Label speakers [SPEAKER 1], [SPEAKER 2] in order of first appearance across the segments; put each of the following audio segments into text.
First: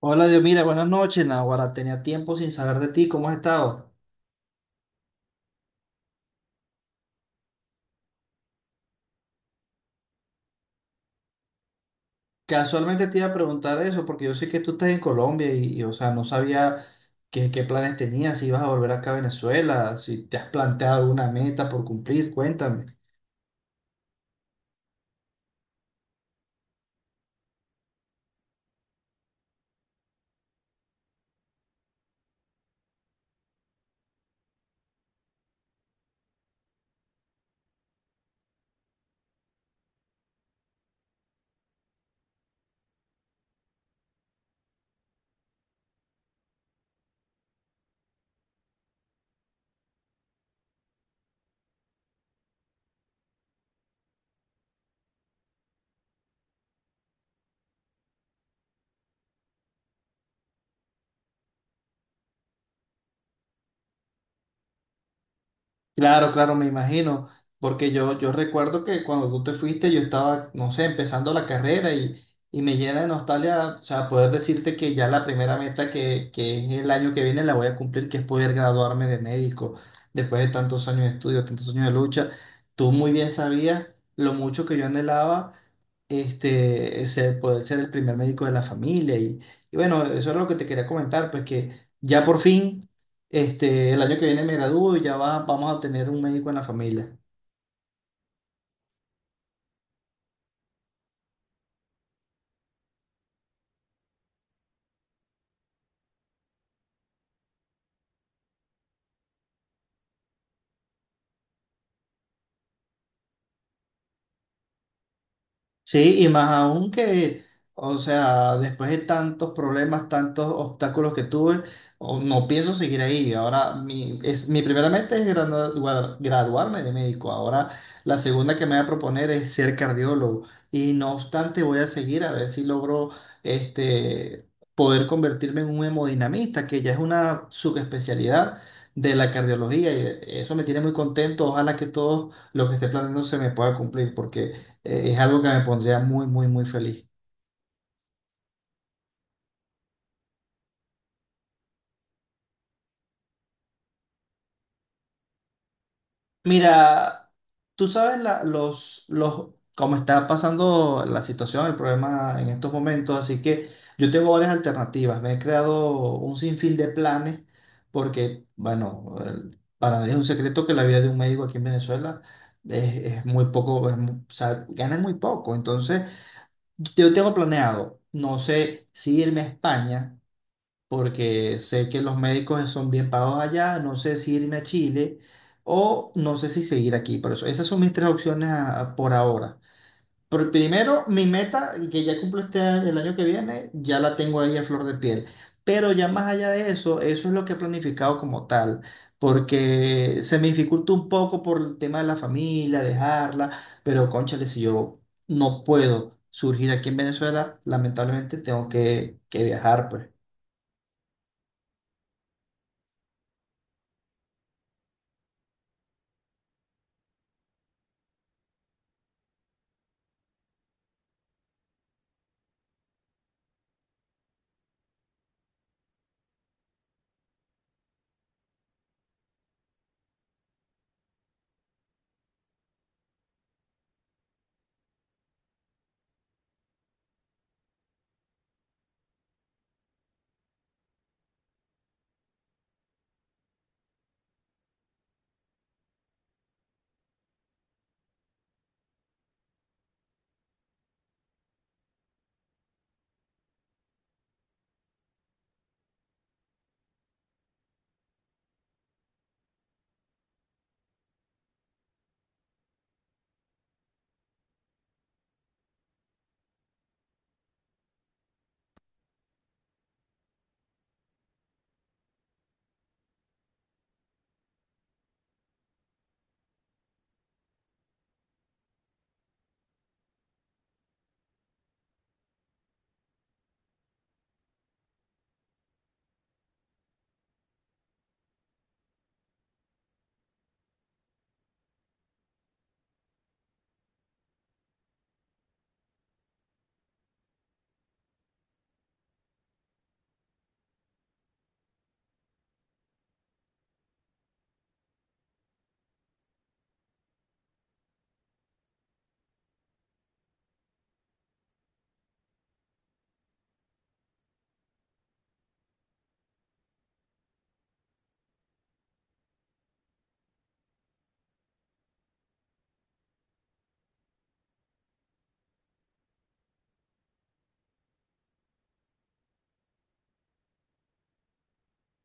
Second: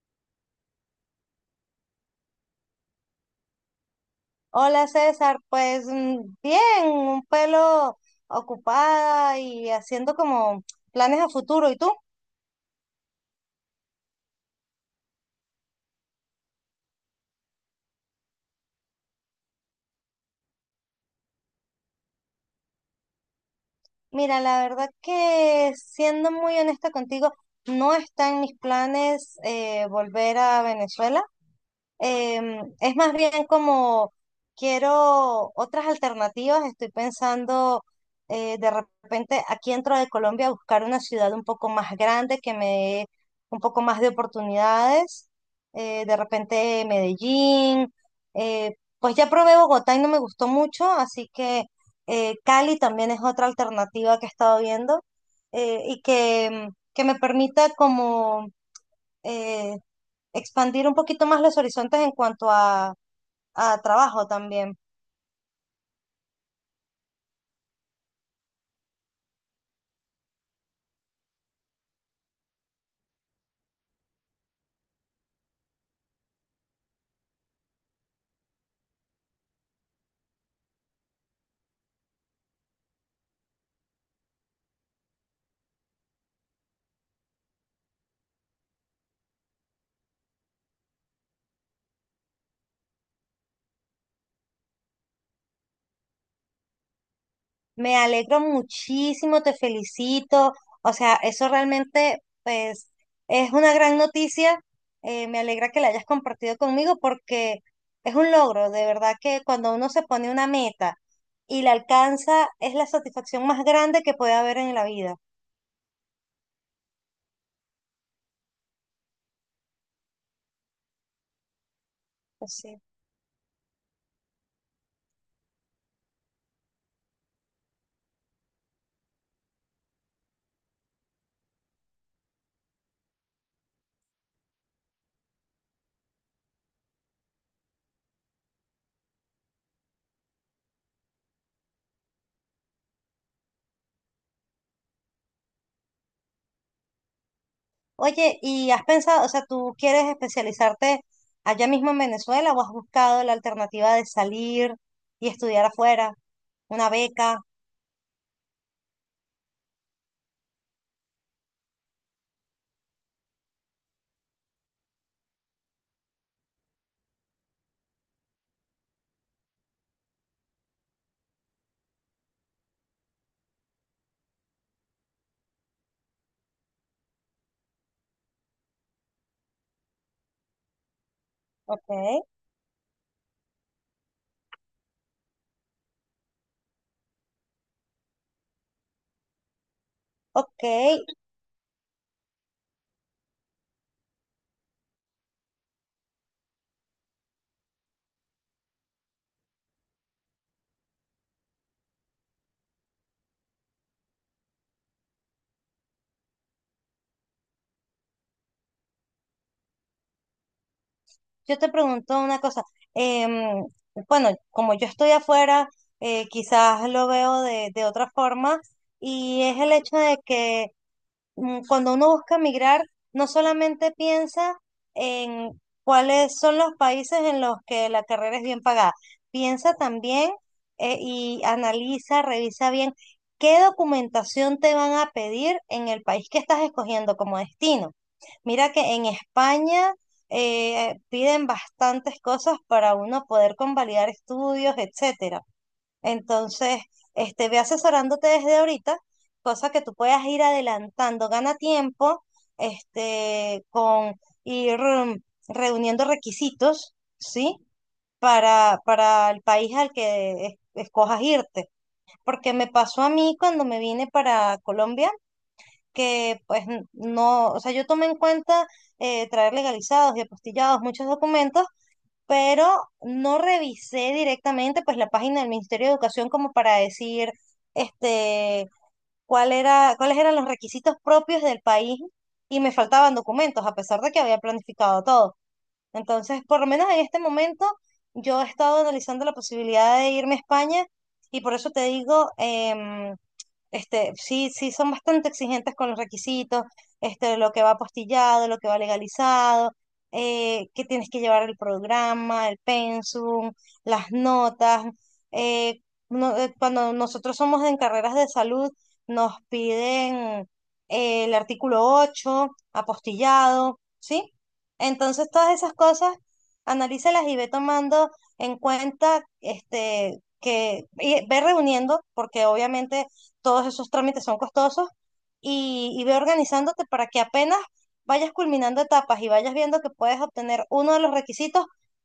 [SPEAKER 1] Hola, Dios, mira, buenas noches, Nahuara. Tenía tiempo sin saber de ti, ¿cómo has estado?
[SPEAKER 2] Hola César, pues bien, un pelo ocupada y haciendo como planes a futuro. ¿Y tú?
[SPEAKER 1] Casualmente te iba a preguntar eso, porque yo sé que tú estás en Colombia y, o sea, no sabía qué planes tenías, si ibas a volver acá a Venezuela, si te has planteado alguna meta por cumplir, cuéntame.
[SPEAKER 2] Mira, la verdad que siendo muy honesta contigo, no está en mis planes volver a Venezuela. Es más bien como quiero otras alternativas. Estoy pensando de repente aquí dentro de Colombia buscar una ciudad un poco más grande que me dé un poco más de oportunidades. De repente Medellín. eh, pues ya probé Bogotá y no me gustó mucho, así que Cali también es otra alternativa que he estado viendo, y que me permita como eh, expandir un poquito más los horizontes en cuanto a trabajo también.
[SPEAKER 1] Claro, claro, me imagino, porque yo recuerdo que cuando tú te fuiste yo estaba, no sé, empezando la carrera y me llena de nostalgia, o sea, poder decirte que ya la primera meta que es el año que viene la voy a cumplir, que es poder graduarme de médico después de tantos años de estudio, tantos años de lucha. Tú muy bien sabías lo mucho que yo anhelaba este, poder ser el primer médico de la familia. Y bueno, eso es lo que te quería comentar, pues que ya por fin este, el año que viene me gradúo y ya vamos a tener un médico en la familia.
[SPEAKER 2] Me alegro muchísimo, te felicito. O sea, eso realmente, pues, es una gran noticia. Me alegra que la hayas compartido conmigo porque es un logro, de verdad que cuando uno se pone una meta y la alcanza, es la satisfacción más grande que puede haber en la vida.
[SPEAKER 1] Sí, y más aún o sea, después de tantos problemas, tantos obstáculos que tuve, no
[SPEAKER 2] Pues,
[SPEAKER 1] pienso
[SPEAKER 2] sí.
[SPEAKER 1] seguir ahí. Ahora, mi primera meta es graduarme de médico. Ahora, la segunda que me voy a proponer es ser cardiólogo. Y no obstante, voy a seguir a ver si logro este, poder convertirme en un hemodinamista, que ya es una subespecialidad de la cardiología. Y eso me tiene muy contento. Ojalá que todo lo que esté planeando se me pueda cumplir, porque… Es algo que me pondría muy, muy, muy feliz.
[SPEAKER 2] Oye, ¿y has pensado, o sea, tú quieres especializarte allá mismo en Venezuela o has buscado la alternativa de salir y estudiar afuera? Una
[SPEAKER 1] Mira,
[SPEAKER 2] beca,
[SPEAKER 1] tú sabes cómo está pasando la situación, el problema en estos momentos, así que yo tengo varias alternativas. Me he creado un sinfín de planes porque, bueno, para nadie es un secreto que la vida de un médico aquí en Venezuela es muy poco, es o sea, gana muy poco. Entonces, yo tengo planeado, no sé si irme a España. Porque sé que los
[SPEAKER 2] ok.
[SPEAKER 1] médicos son bien pagos allá, no sé si irme a Chile o no sé si seguir aquí. Por eso, esas son mis tres opciones por ahora. Pero
[SPEAKER 2] Ok,
[SPEAKER 1] primero, mi meta, que ya cumplo el año que viene, ya la tengo ahí a flor de piel. Pero ya más allá de eso, eso es lo que he planificado como tal, porque se me dificulta un poco por el tema de la familia, dejarla, pero cónchale, si yo no puedo surgir aquí en Venezuela, lamentablemente tengo que viajar, pues.
[SPEAKER 2] yo te pregunto una cosa. em, bueno, como yo estoy afuera, quizás lo veo de otra forma y es el hecho de que cuando uno busca migrar, no solamente piensa en cuáles son los países en los que la carrera es bien pagada, piensa también, y analiza, revisa bien qué documentación te van a pedir en el país que estás escogiendo como destino. Mira que en España piden bastantes cosas para uno poder convalidar estudios, etcétera. Entonces, este, ve asesorándote desde ahorita, cosa que tú puedas ir adelantando, gana tiempo, este, con ir mm, reuniendo requisitos, ¿sí? Para el país al que es- escojas irte. Porque me pasó a mí cuando me vine para Colombia, que pues n- no, o sea, yo tomé en cuenta, traer legalizados y apostillados muchos documentos, pero no revisé directamente pues la página del Ministerio de Educación como para decir este cuál era, cuáles eran los requisitos propios del país y me faltaban documentos a pesar de que había planificado todo. Entonces, por lo menos en este momento yo he estado analizando la posibilidad de irme a España y por eso te digo, este, sí, sí, son bastante exigentes con los requisitos, este, lo que va apostillado, lo que va legalizado, que tienes que llevar el programa, el pensum, las notas. eh, no- cuando nosotros somos en carreras de salud, nos piden el artículo 8 apostillado, ¿sí? Entonces, todas esas cosas, analízalas y ve tomando en cuenta, este, que, y ve reuniendo, porque obviamente todos esos trámites son costosos y ve organizándote para que apenas vayas culminando etapas y vayas viendo que puedes obtener uno de los requisitos,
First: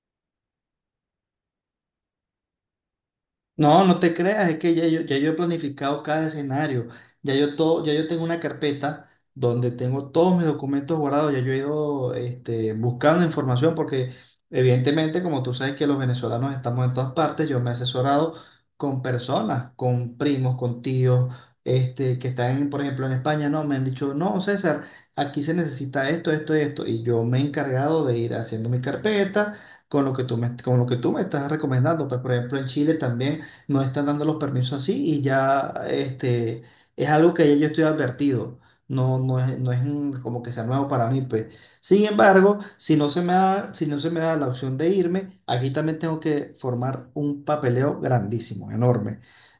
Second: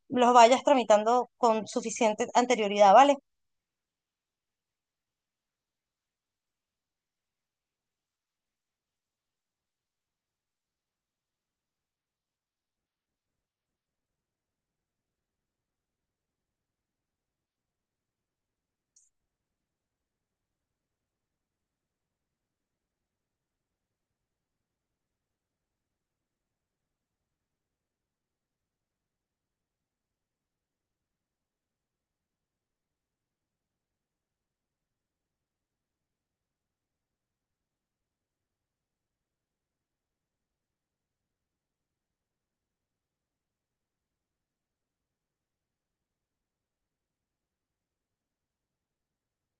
[SPEAKER 2] los vayas tramitando con suficiente anterioridad, ¿vale?
[SPEAKER 1] No, no te creas, es que ya yo he planificado cada escenario, ya yo tengo una carpeta donde tengo todos mis documentos guardados, ya yo he ido este, buscando información porque evidentemente, como tú sabes que los venezolanos estamos en todas partes, yo me he asesorado con personas, con primos, con tíos, este, que están, por ejemplo, en España, no, me han dicho, no, César, aquí se necesita esto, esto y esto, y yo me he encargado de ir haciendo mi carpeta. Con lo que tú me estás recomendando, pues por ejemplo en Chile también no están dando los permisos así y ya este, es algo que ya yo estoy advertido. No es como que sea nuevo para mí, pues. Sin embargo, si no se me da la opción de irme, aquí también tengo que formar un papeleo grandísimo, enorme.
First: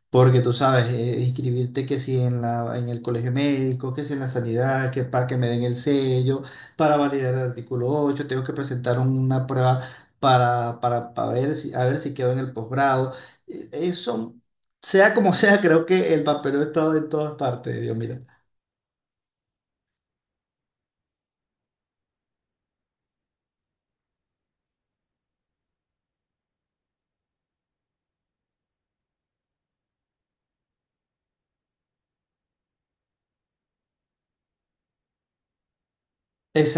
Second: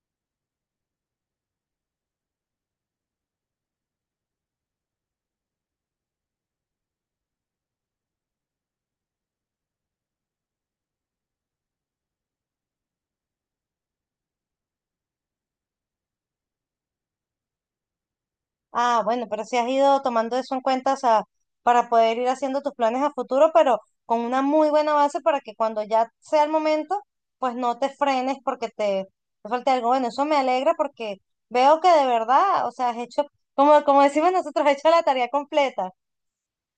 [SPEAKER 1] Porque tú sabes, inscribirte que si en la, en el colegio médico, que si en la sanidad, que para que me den el sello, para validar el artículo 8 tengo que presentar una prueba para ver a ver si quedo en el posgrado. Eso, sea como sea, creo que el papel estaba en todas partes, Dios mío.
[SPEAKER 2] Ah, bueno, pero si has ido tomando eso en cuenta, o sea, para poder ir haciendo tus planes a futuro, pero con una muy buena base para que cuando ya sea el momento, pues no te frenes porque te falte algo. Bueno, eso me alegra porque veo que de verdad, o sea, has hecho, como, como decimos nosotros, has hecho la tarea completa.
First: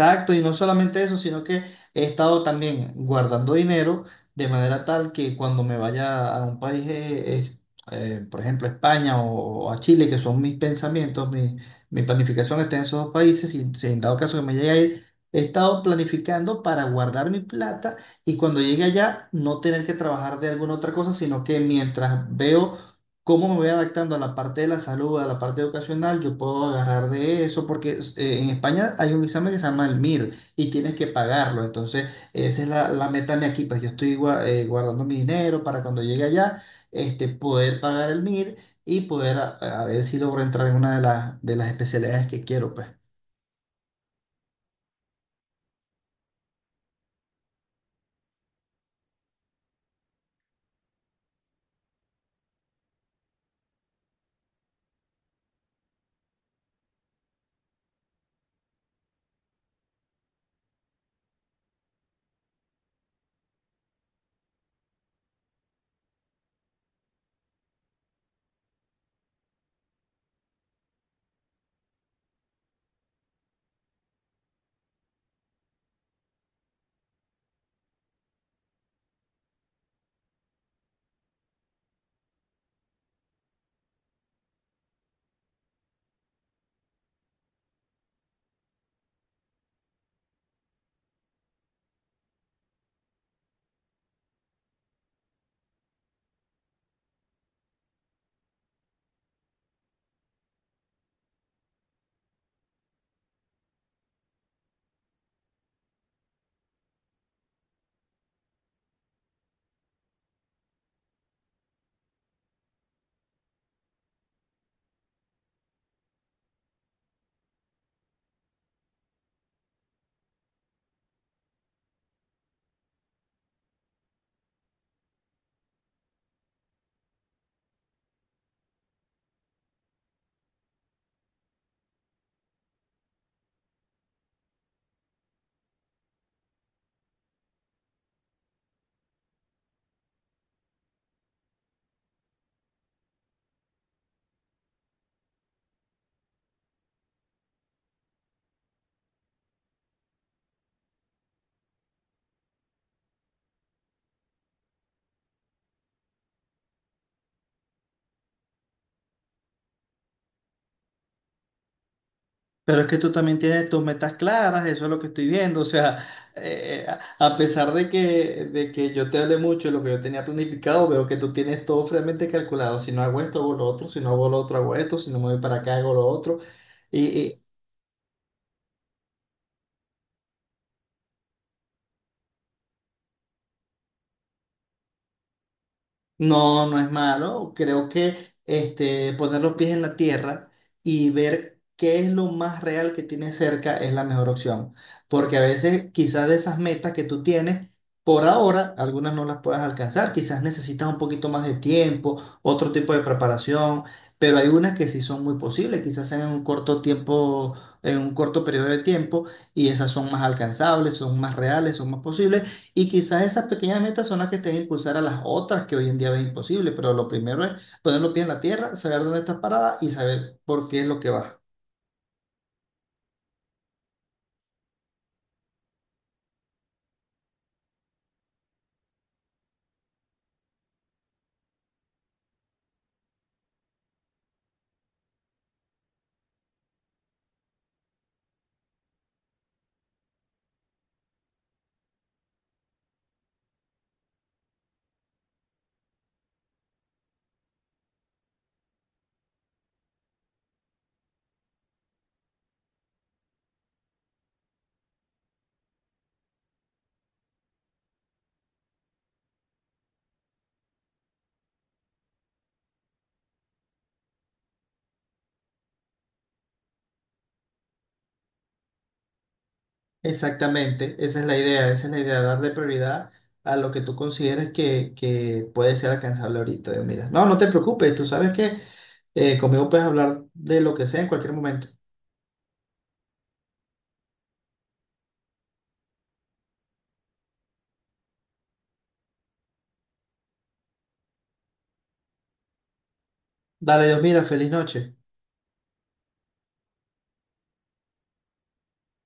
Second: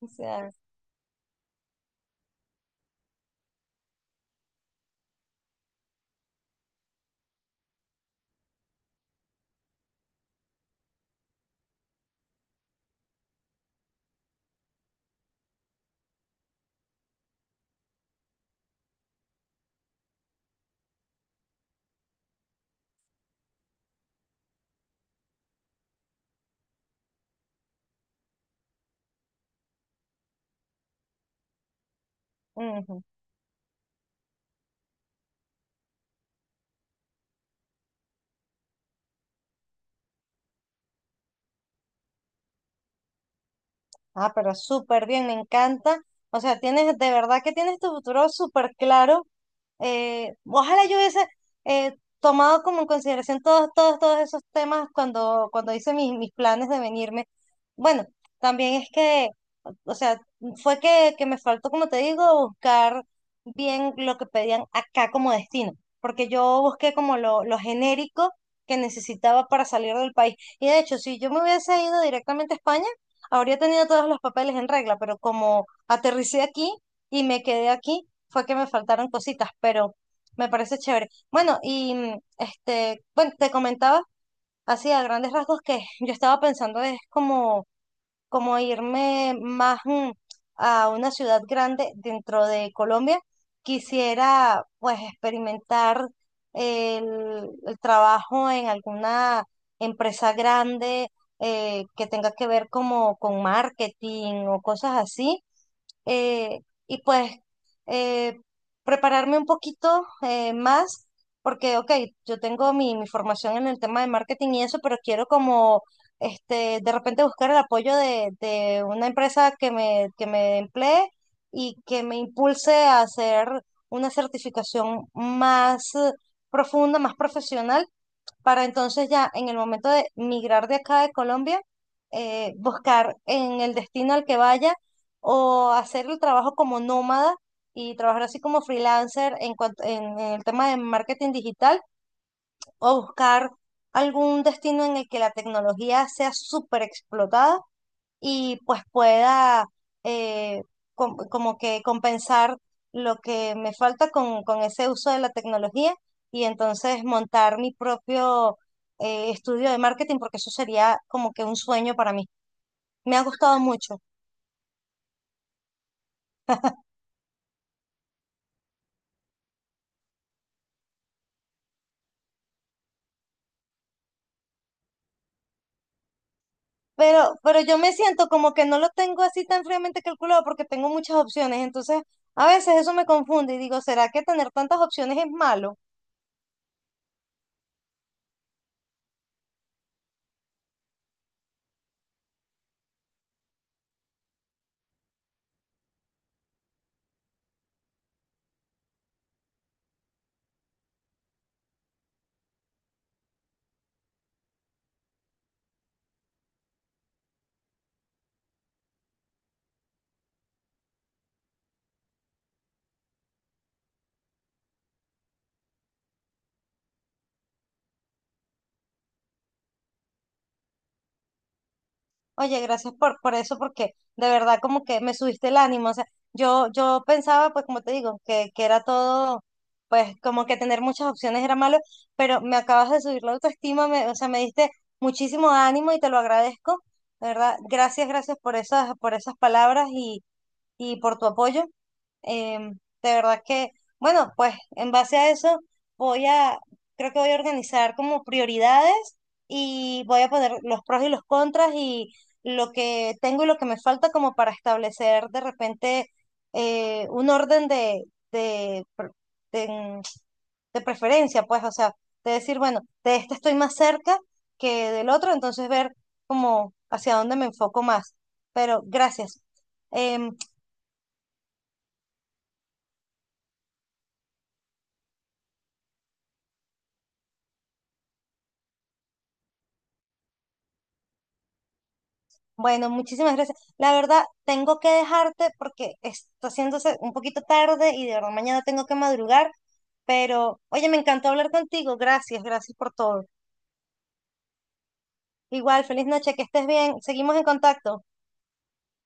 [SPEAKER 2] O
[SPEAKER 1] y
[SPEAKER 2] sea,
[SPEAKER 1] no solamente eso, sino que he estado también guardando dinero de manera tal que cuando me vaya a un país, por ejemplo, España o a Chile, que son mis pensamientos, mi planificación está en esos dos países, y si en dado caso que me llegue a ir, he estado planificando para guardar mi plata y cuando llegue allá no tener que trabajar de alguna otra cosa, sino que mientras veo cómo me voy adaptando a la parte de la salud, a la parte educacional, yo puedo agarrar de eso, porque en España hay un examen que se llama el MIR y tienes que pagarlo. Entonces, esa es
[SPEAKER 2] ujú.
[SPEAKER 1] la meta de aquí, pues yo estoy guardando mi dinero para cuando llegue allá, este, poder pagar el MIR y poder a ver si logro entrar en una de de las especialidades que quiero, pues.
[SPEAKER 2] Ah, pero súper bien, me encanta. O sea, tienes, de verdad que tienes tu futuro súper claro. Ojalá yo hubiese tomado como en consideración todos esos temas cuando, cuando hice mis, mis planes de venirme. Bueno, también es que, o sea, fue que me faltó, como te digo, buscar bien lo que pedían acá como destino, porque yo busqué como lo genérico que necesitaba para salir del país. Y de hecho, si yo me hubiese ido directamente a España, habría tenido todos los papeles en regla, pero como aterricé aquí y me quedé aquí, fue que me faltaron cositas, pero me parece chévere. Bueno, y este, bueno, te comentaba así a grandes rasgos que yo estaba pensando es como irme más a una ciudad grande dentro de Colombia, quisiera pues experimentar el trabajo en alguna empresa grande, que tenga que ver como con marketing o cosas así, eh, y pues eh, prepararme un poquito más, porque, ok, yo tengo mi, mi formación en el tema de marketing y eso, pero quiero como, este, de repente buscar el apoyo de una empresa que me emplee y que me impulse a hacer una certificación más profunda, más profesional, para entonces ya en el momento de migrar de acá de Colombia, buscar en el destino al que vaya o hacer el trabajo como nómada y trabajar así como freelancer en cuanto, en el tema de marketing digital o buscar algún destino en el que la tecnología sea súper explotada y pues pueda eh, com- como que compensar lo que me falta con ese uso de la tecnología y entonces montar mi propio estudio de marketing porque eso sería como que un sueño para mí.
[SPEAKER 1] Pero es que tú
[SPEAKER 2] Me ha
[SPEAKER 1] también
[SPEAKER 2] gustado
[SPEAKER 1] tienes tus
[SPEAKER 2] mucho,
[SPEAKER 1] metas claras, eso es lo que estoy viendo. O sea, eh, eh, a pesar de que yo te hablé mucho de lo que yo tenía planificado, veo que tú tienes todo fríamente calculado. Si no hago esto, hago lo otro. Si no hago lo otro, hago esto. Si no me voy para acá, hago lo otro. Y,
[SPEAKER 2] pero yo me siento como que no lo tengo así tan fríamente calculado porque tengo muchas opciones, entonces a veces eso me confunde y digo, ¿será que tener tantas opciones es malo?
[SPEAKER 1] no, no es malo. Creo que este, poner los pies en la tierra y ver qué es lo más real que tienes cerca es la mejor opción. Porque a veces quizás de esas metas que tú tienes, por ahora algunas no las puedas alcanzar. Quizás necesitas un poquito más de tiempo, otro tipo de preparación, pero hay unas que sí son muy posibles, quizás en un corto tiempo, en un corto periodo de tiempo, y esas son más alcanzables, son más reales, son más posibles. Y quizás esas pequeñas metas son las que te a impulsar a las otras que hoy en día ves imposible, pero lo primero es poner los pies en la tierra, saber dónde estás parada y saber por qué es lo que vas.
[SPEAKER 2] Oye, gracias por eso, porque de verdad como que me subiste el ánimo. O sea, yo pensaba, pues como te digo, que era todo, pues como que tener muchas opciones era malo, pero me acabas de subir la autoestima, me, o sea, me diste muchísimo ánimo y te lo agradezco. De verdad, gracias, gracias por esas palabras y por tu apoyo. Em, de verdad que, bueno, pues en base a eso voy a, creo que voy a organizar como prioridades y voy a poner los pros y los contras y lo que tengo y lo que me falta como para establecer de repente un orden de, pre- de, de preferencia, pues, o sea, de decir, bueno, de este estoy más cerca que del otro, entonces ver como hacia dónde me enfoco más. Pero gracias. Em,
[SPEAKER 1] Exactamente, esa es la idea, esa es la idea, darle prioridad a lo que tú consideres que puede ser alcanzable ahorita. Digo, mira, no, no te preocupes, tú sabes que conmigo puedes hablar de lo que sea en cualquier momento.
[SPEAKER 2] Bueno, muchísimas gracias. La verdad, tengo que dejarte porque está haciéndose un poquito tarde y de verdad mañana tengo que madrugar, pero oye, me encantó hablar contigo. Gracias, gracias por todo.
[SPEAKER 1] Dale, Dios, mira, feliz noche.
[SPEAKER 2] Igual, feliz noche, que estés bien. Seguimos en contacto.